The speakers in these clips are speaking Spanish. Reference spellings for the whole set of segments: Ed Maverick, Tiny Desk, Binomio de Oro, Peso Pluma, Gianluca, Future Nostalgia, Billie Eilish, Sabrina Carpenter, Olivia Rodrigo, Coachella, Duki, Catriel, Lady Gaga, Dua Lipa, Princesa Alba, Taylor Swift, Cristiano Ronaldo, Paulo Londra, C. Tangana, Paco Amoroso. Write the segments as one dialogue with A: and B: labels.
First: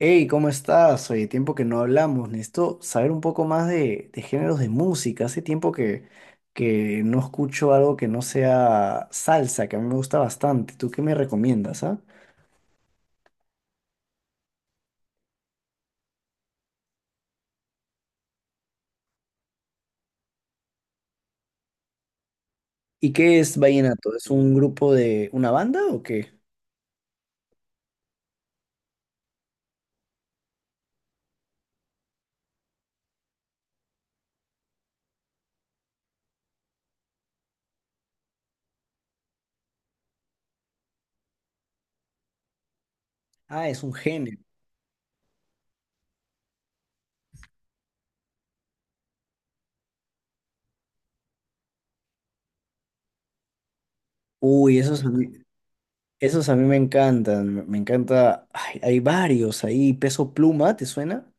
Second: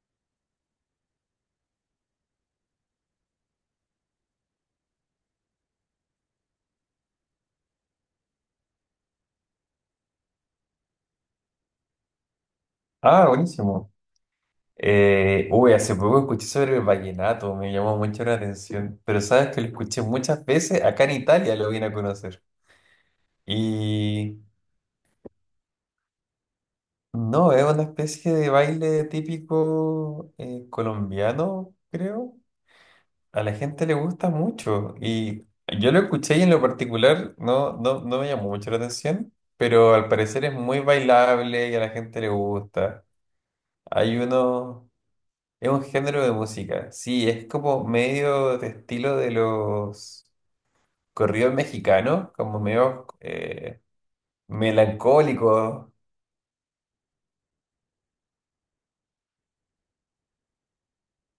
A: Hey, ¿cómo estás? Oye, tiempo que no hablamos. Necesito saber un poco más de géneros de música. Hace tiempo que no escucho algo que no sea salsa, que a mí me gusta bastante. ¿Tú qué me recomiendas, ah?
B: Ah, buenísimo. Uy, hace poco escuché sobre el vallenato, me llamó mucho la atención, pero sabes que lo escuché muchas veces, acá en Italia lo vine a conocer.
A: ¿Y qué es vallenato? ¿Es
B: Y
A: un grupo de una banda o qué?
B: no, es una especie de baile típico colombiano, creo. A la gente le gusta mucho y yo lo escuché y en lo particular no, no, no me llamó mucho la atención, pero al parecer es muy bailable y a la gente le gusta.
A: Ah, es un
B: Hay
A: género.
B: uno... Es un género de música, sí, es como medio de estilo de los corridos mexicanos, como medio
A: Uy, esos a mí,
B: melancólico.
A: Esos a mí me encantan. Me encanta. Ay, hay varios ahí. Peso Pluma, ¿te suena?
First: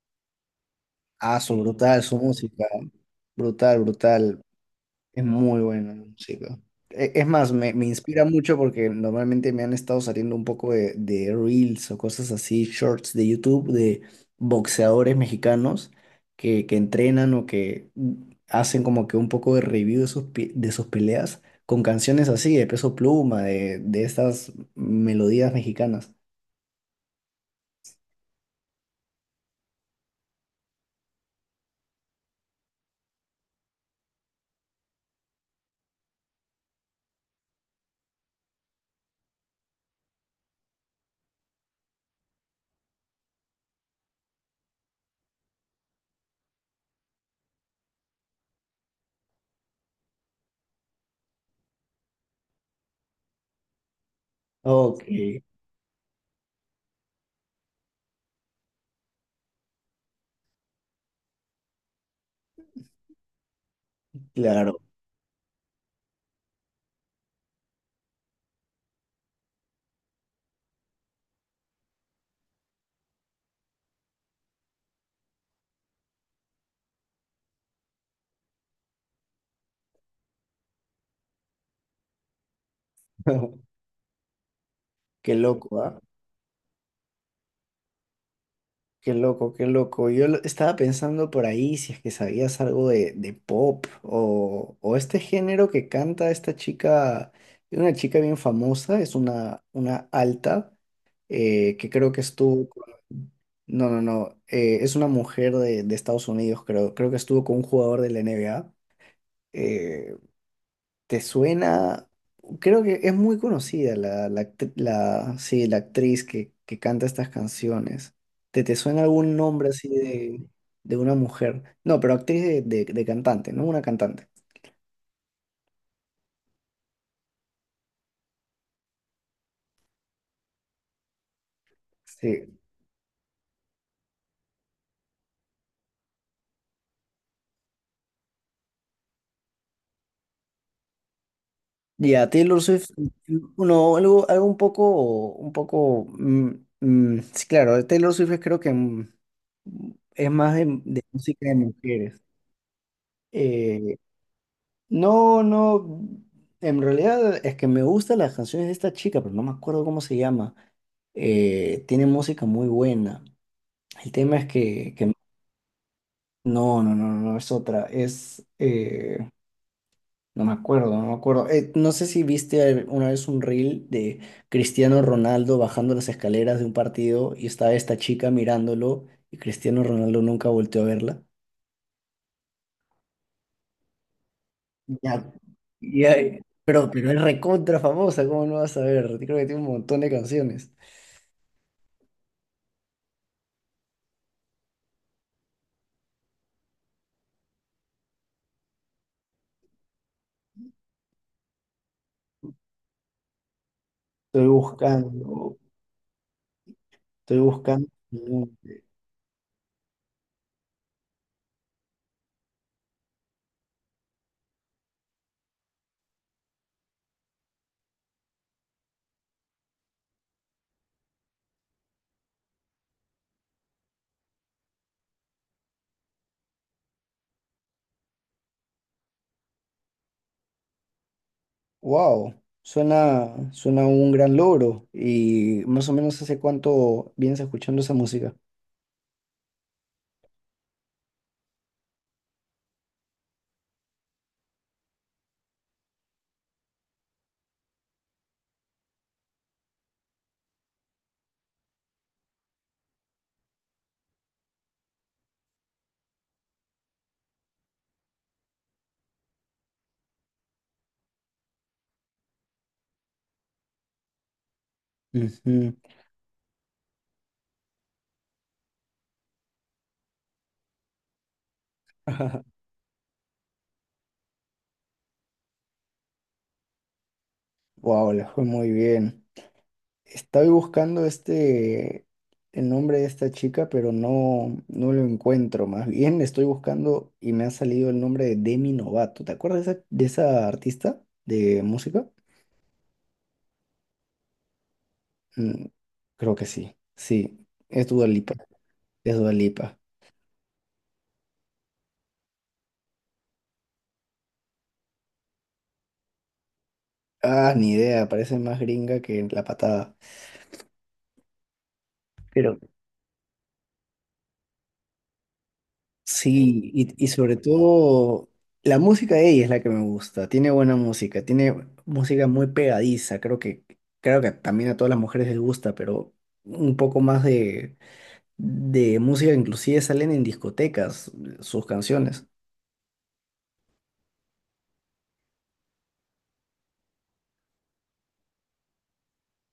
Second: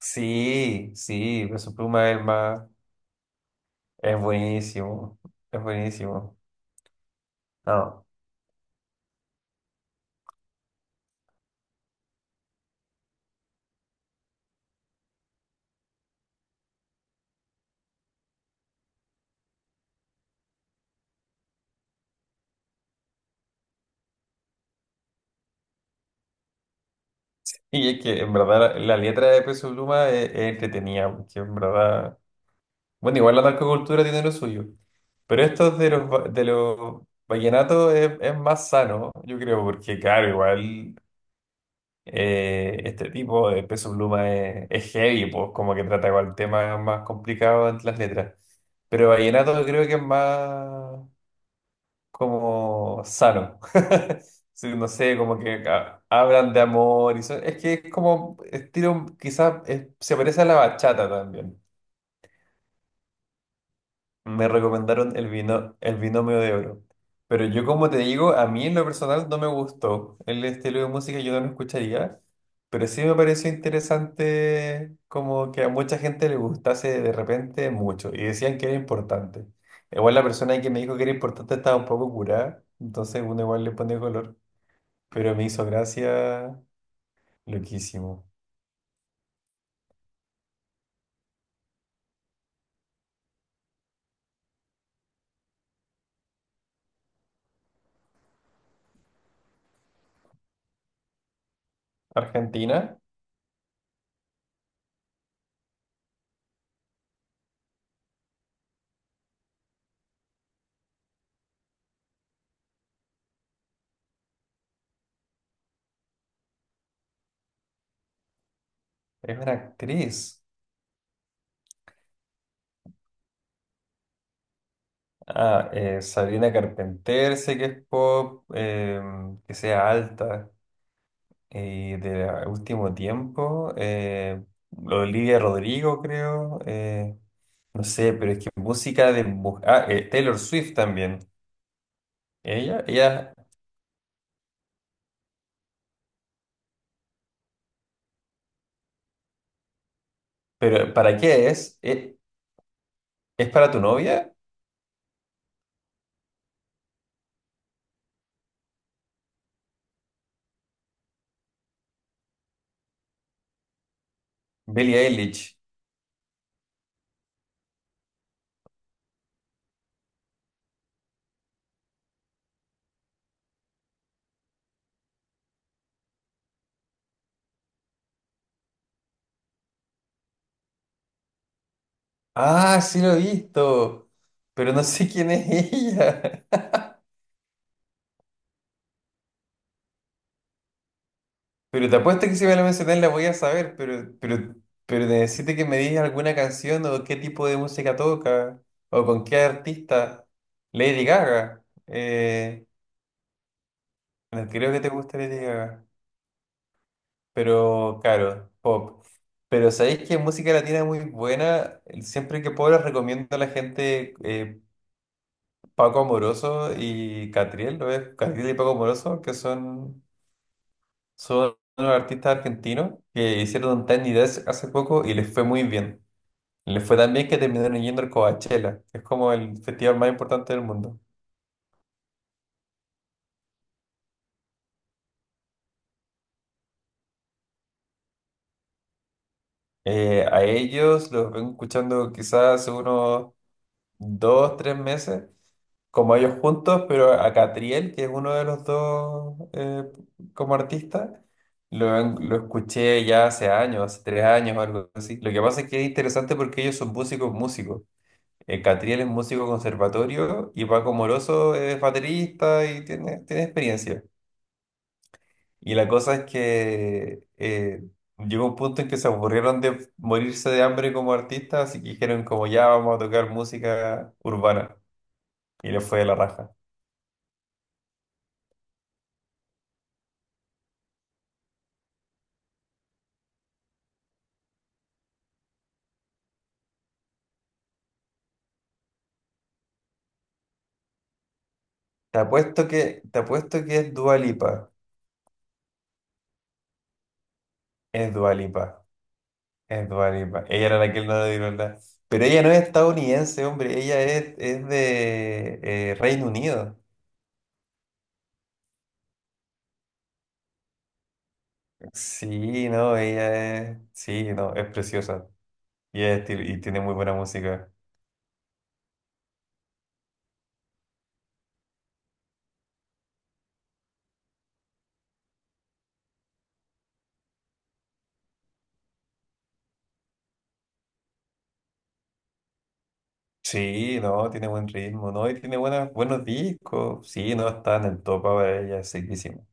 B: Sí,
A: Ah,
B: sí,
A: son
B: Peso
A: brutal,
B: Pluma
A: su
B: es
A: música. Brutal,
B: es
A: brutal.
B: buenísimo,
A: Es muy
B: es
A: buena la
B: buenísimo.
A: música. Es más, me
B: No.
A: inspira mucho porque normalmente me han estado saliendo un poco de reels o cosas así, shorts de YouTube de boxeadores mexicanos que entrenan o que hacen como que un poco de review de sus, de sus peleas con canciones así, de Peso Pluma, de estas melodías mexicanas.
B: Y es que en verdad la letra de Peso Pluma es entretenida, porque en verdad, bueno, igual la narcocultura tiene lo suyo, pero esto de los, de los vallenatos es más sano, yo creo, porque claro, igual. Este tipo de Peso Pluma es heavy, pues como que trata con el tema más complicado entre las letras. Pero vallenato creo que es más como sano. Sí, no
A: Oh,
B: sé, como que hablan de amor y eso es que es como estilo, quizás se parece a la bachata también. Me
A: claro.
B: recomendaron el binomio de oro. Pero yo, como te digo, a mí en lo personal no me gustó el estilo de música, yo no lo escucharía. Pero sí me pareció interesante como que a mucha gente le gustase de repente mucho y decían que era importante. Igual la persona que me dijo que era importante estaba un poco curada, entonces uno igual le pone color.
A: Qué
B: Pero me hizo
A: loco, ¿ah?
B: gracia, loquísimo.
A: Qué loco, qué loco. Estaba pensando por ahí si es que sabías algo de pop o este género que canta esta chica, una chica bien famosa, es una alta, que creo que estuvo con...
B: Argentina
A: No, no, no, es una mujer de Estados Unidos, creo, creo que estuvo con un jugador de la NBA. ¿Te suena? Creo que es muy conocida la, la, sí, la actriz que canta estas canciones. Te suena algún
B: es una
A: nombre así
B: actriz.
A: de una mujer? No, pero actriz de cantante, ¿no? Una cantante.
B: Ah, Sabrina Carpenter, sé que es pop, que sea alta y de
A: Sí.
B: último tiempo. Olivia Rodrigo, creo. No sé, pero es que música. Ah, Taylor Swift también.
A: Y a Taylor
B: Ella,
A: Swift,
B: ella...
A: no, algo, algo un poco, sí, claro, Taylor Swift es creo que es más
B: ¿Pero
A: de
B: para
A: música
B: qué
A: de
B: es?
A: mujeres.
B: ¿Es para tu
A: Eh,
B: novia?
A: No, no, en realidad es que me gustan las canciones de esta chica, pero no me acuerdo cómo se llama. Tiene música muy buena. El tema es que,
B: Billie
A: que
B: Eilish.
A: no, no, no, no es otra. Es, no me acuerdo, no me acuerdo. No sé si viste una vez un reel de Cristiano Ronaldo bajando las escaleras de un partido y estaba esta chica mirándolo y Cristiano Ronaldo nunca volteó a verla.
B: Ah, sí lo he visto, pero no sé quién
A: Ya,
B: es
A: ya,
B: ella.
A: pero es recontra famosa, ¿cómo no vas a ver? Creo que tiene un montón de canciones.
B: Pero te apuesto que si me la mencionas la voy a saber, pero necesito que me digas alguna canción o qué tipo de música toca o con qué artista. Lady Gaga.
A: Estoy
B: No creo que te guste Lady
A: buscando,
B: Gaga,
A: estoy buscando.
B: pero claro, pop. Pero sabéis que música latina es muy buena. Siempre que puedo les recomiendo a la gente Paco Amoroso y Catriel, ¿lo ves? Catriel y Paco Amoroso, que son unos artistas argentinos que hicieron un Tiny Desk hace poco y les fue muy bien. Le fue tan bien que terminaron yendo al Coachella, que es como el festival más importante del mundo.
A: Wow, suena, suena un gran logro. Y más o menos hace cuánto vienes escuchando esa música.
B: A ellos los vengo escuchando quizás hace unos 2, 3 meses, como ellos juntos, pero a Catriel, que es uno de los dos como artista, lo escuché ya hace años, hace 3 años o algo así. Lo que pasa es que es interesante porque ellos son músicos, músicos. Catriel es músico conservatorio y Paco Moroso es baterista y tiene experiencia.
A: Ujú.
B: Y la cosa es que llegó un punto en que se aburrieron de morirse de hambre como artistas, así que dijeron como ya vamos a tocar música urbana. Y le fue de la raja.
A: Wow, le fue muy bien. Estoy buscando este, el nombre de esta chica, pero no, no lo encuentro. Más bien estoy buscando y me ha salido el nombre de Demi Novato. ¿Te acuerdas de esa artista de música?
B: Te apuesto que es Dua Lipa.
A: Mm, creo que sí. Sí, es Dua
B: Es
A: Lipa.
B: Dua Lipa.
A: Es Dua Lipa.
B: Es Dua Lipa. Ella era la que no le dieron nada. Pero ella no es estadounidense, hombre. Ella es de Reino Unido.
A: Ah, ni idea, parece más gringa que la patada. Pero
B: Sí, no, ella es... Sí, no, es preciosa. Y
A: sí,
B: tiene muy
A: y
B: buena
A: sobre
B: música.
A: todo la música de ella es la que me gusta. Tiene buena música, tiene música muy pegadiza. Creo que también a todas las mujeres les gusta, pero un poco más de música, inclusive salen en discotecas sus canciones.
B: Sí, no, tiene buen ritmo, no, y tiene buenas, buenos discos. Sí, no, está en el top ahora ella, seguísimo.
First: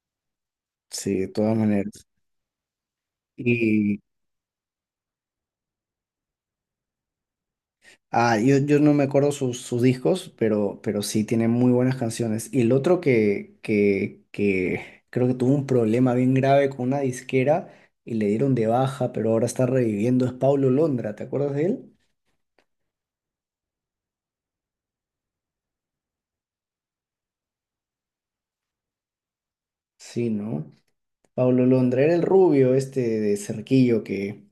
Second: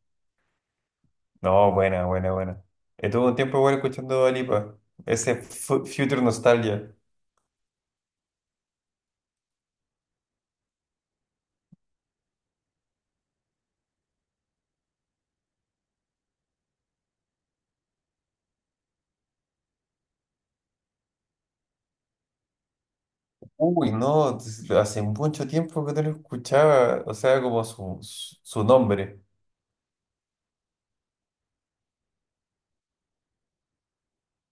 A: Sí, de todas
B: No, buena,
A: maneras.
B: buena, buena. Estuve un tiempo igual escuchando Dua Lipa, ese Future Nostalgia.
A: Ah, yo no me acuerdo sus, sus discos, pero sí tiene muy buenas canciones. Y el otro que creo que tuvo un problema bien grave con una disquera y le dieron de baja, pero ahora está reviviendo, es Paulo Londra, ¿te acuerdas de él?
B: Uy, no, hace mucho tiempo que no lo escuchaba, o sea, como su nombre.
A: Sí, ¿no? Paulo Londra era el rubio este de cerquillo que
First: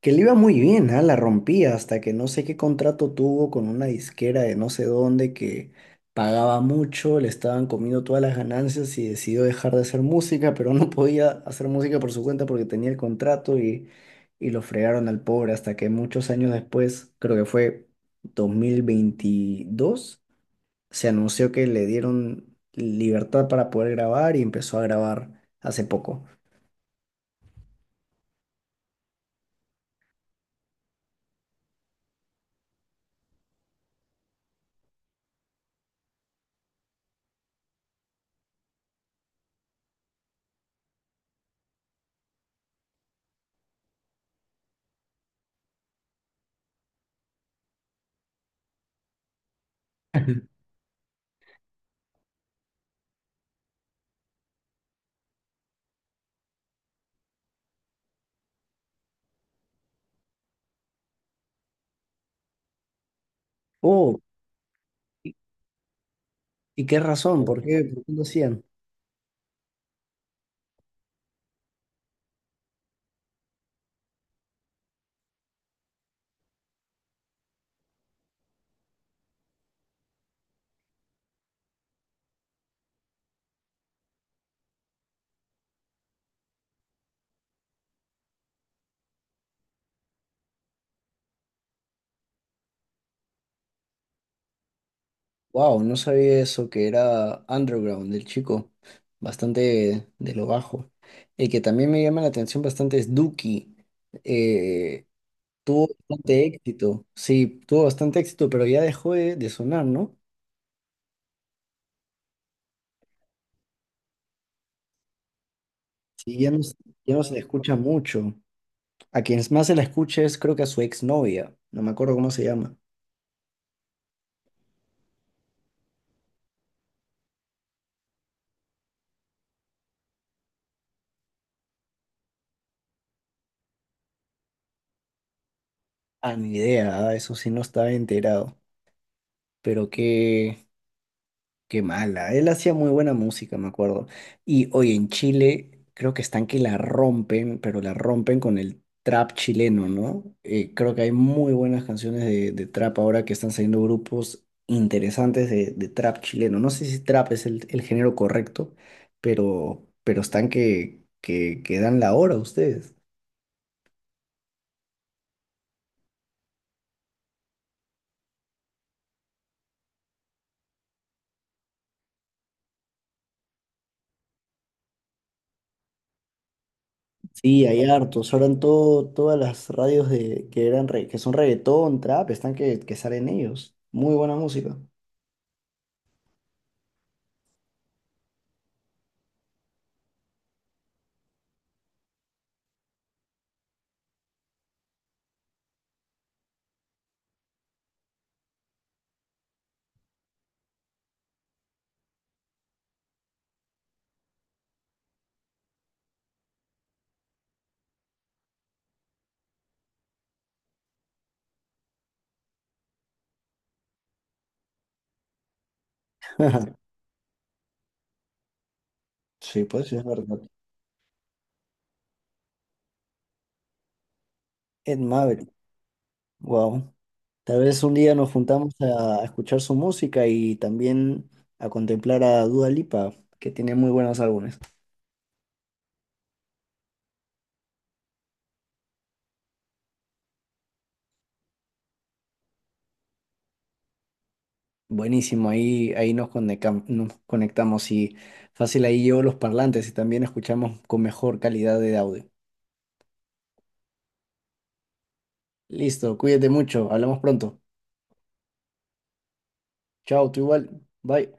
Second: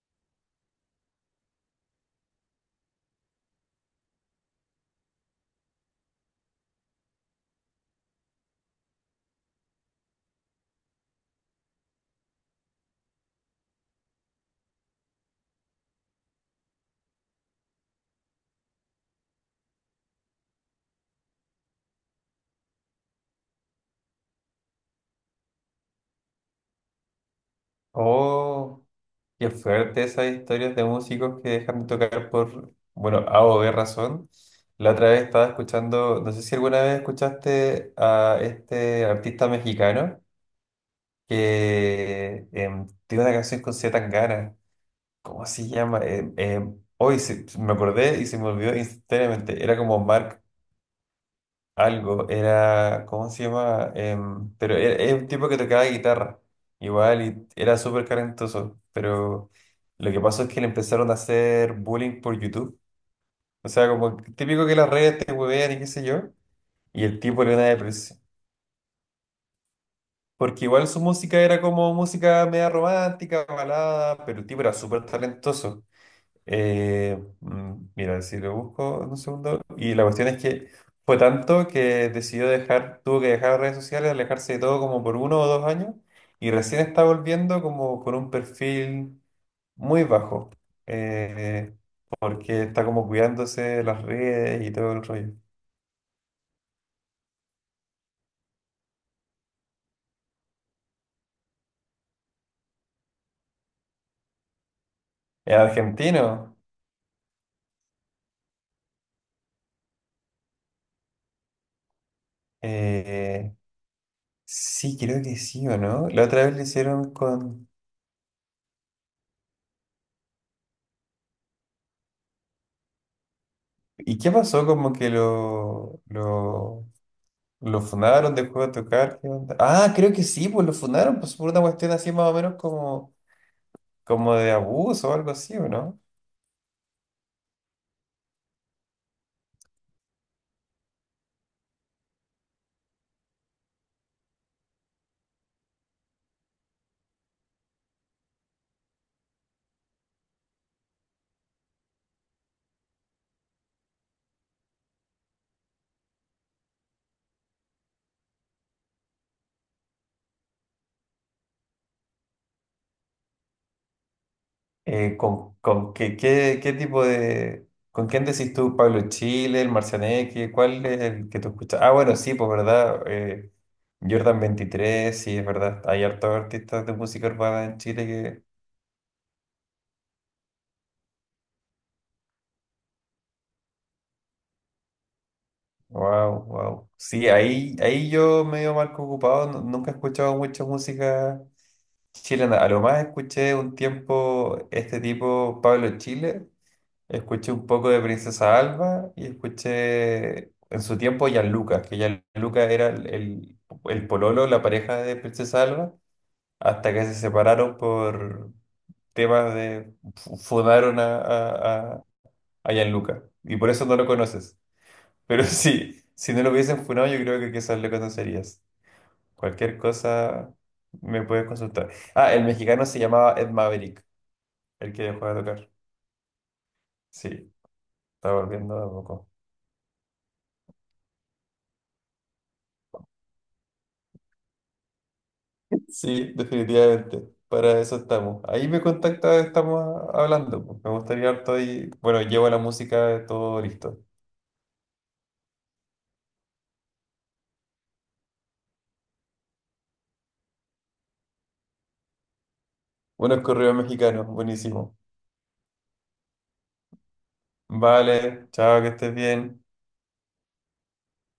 A: que le iba muy bien, ah, la rompía hasta que no sé qué contrato tuvo con una disquera de no sé dónde que pagaba mucho, le estaban comiendo todas las ganancias y decidió dejar de hacer música, pero no podía hacer música por su cuenta porque tenía el contrato y lo fregaron al pobre hasta que muchos años después, creo que fue 2022, se anunció que le dieron libertad para poder grabar y empezó a grabar hace poco.
B: Oh, qué fuerte esas historias de músicos que dejan de tocar por, bueno, A o B razón. La otra vez estaba escuchando, no sé si alguna vez escuchaste a este artista mexicano que tiene una canción con C. Tangana. ¿Cómo se llama? Hoy me acordé y se me olvidó instantáneamente. Era como Mark algo. ¿Cómo se llama? Pero era un tipo que tocaba guitarra, igual, y era súper talentoso, pero lo que pasó es que le empezaron a hacer bullying por YouTube. O sea, como
A: Oh,
B: típico que las redes te
A: ¿y
B: huevean y qué sé yo,
A: y qué
B: y el tipo
A: razón?
B: le dio una
A: Por qué
B: depresión.
A: lo hacían?
B: Porque igual su música era como música media romántica, balada, pero el tipo era súper talentoso. Mira, si lo busco en un segundo. Y la cuestión es que fue tanto que decidió dejar, tuvo que dejar redes sociales, alejarse de todo como por uno o dos años. Y recién está volviendo como con un perfil muy bajo. eh, Porque está como cuidándose las redes y todo el rollo.
A: Wow, no sabía eso, que era underground del chico, bastante de lo bajo. El que también me llama la atención bastante es Duki. Eh,
B: ¿Es
A: Tuvo bastante
B: argentino?
A: éxito, sí, tuvo bastante éxito, pero ya dejó de sonar, ¿no?
B: Eh, sí, creo que sí o no. La
A: Sí,
B: otra
A: ya
B: vez
A: no,
B: le hicieron
A: ya no se le
B: con...
A: escucha mucho. A quien más se la escucha es creo que a su exnovia, no me acuerdo cómo se llama.
B: ¿Y qué pasó? Como que lo funaron, dejó de tocar. ¿Qué onda? Ah, creo que sí, pues lo funaron, pues por una cuestión así más o menos como, como de abuso o algo así, ¿o no?
A: Ah, ni idea, ah, eso sí no estaba enterado. Pero qué, qué mala. Él hacía muy buena música, me acuerdo. Y hoy en Chile creo que están que la rompen, pero la rompen con el trap chileno, ¿no? Creo que hay muy buenas canciones de trap ahora que están saliendo grupos interesantes de trap chileno. No sé si trap es el género correcto, pero están que dan la hora ustedes.
B: ¿Con qué tipo de... ¿Con quién decís tú, Pablo Chile, el Marcianeque? ¿Cuál es el que tú escuchas? Ah, bueno, sí, pues verdad. Jordan 23 sí, es verdad. Hay hartos artistas de música urbana
A: Sí,
B: en
A: hay hartos.
B: Chile.
A: Ahora en todo, todas las radios de, que eran que son reggaetón, trap, están que salen ellos. Muy buena música.
B: Wow, wow. Sí, ahí, ahí yo medio marco ocupado, nunca he escuchado mucha música chilena. A lo más escuché un tiempo este tipo, Pablo Chile, escuché un poco de Princesa Alba y escuché en su tiempo Gianluca. Que Gianluca era el pololo, la pareja de Princesa Alba, hasta que se separaron por temas de... fundaron a Gianluca y por eso no lo conoces. Pero sí, si no lo hubiesen funado, yo creo que quizás le conocerías.
A: Sí,
B: Cualquier
A: pues sí, es verdad.
B: cosa me puedes consultar. Ah, el mexicano se llamaba Ed Maverick, el
A: Ed
B: que dejó de
A: Maverick,
B: tocar.
A: wow.
B: Sí,
A: Tal vez un día nos
B: está
A: juntamos
B: volviendo a
A: a
B: poco.
A: escuchar su música y también a contemplar a Dua Lipa, que tiene muy buenos álbumes.
B: Sí, definitivamente. Para eso estamos. Ahí me contacta, estamos hablando, pues. Me gustaría harto y bueno, llevo la música, todo listo.
A: Buenísimo, ahí, nos conectamos y fácil ahí llevo los parlantes y también escuchamos con mejor calidad de audio.
B: Buenos correos mexicanos, buenísimo.
A: Listo, cuídate mucho, hablamos pronto.
B: Vale, chao, que estés bien.
A: Chao, tú igual, bye.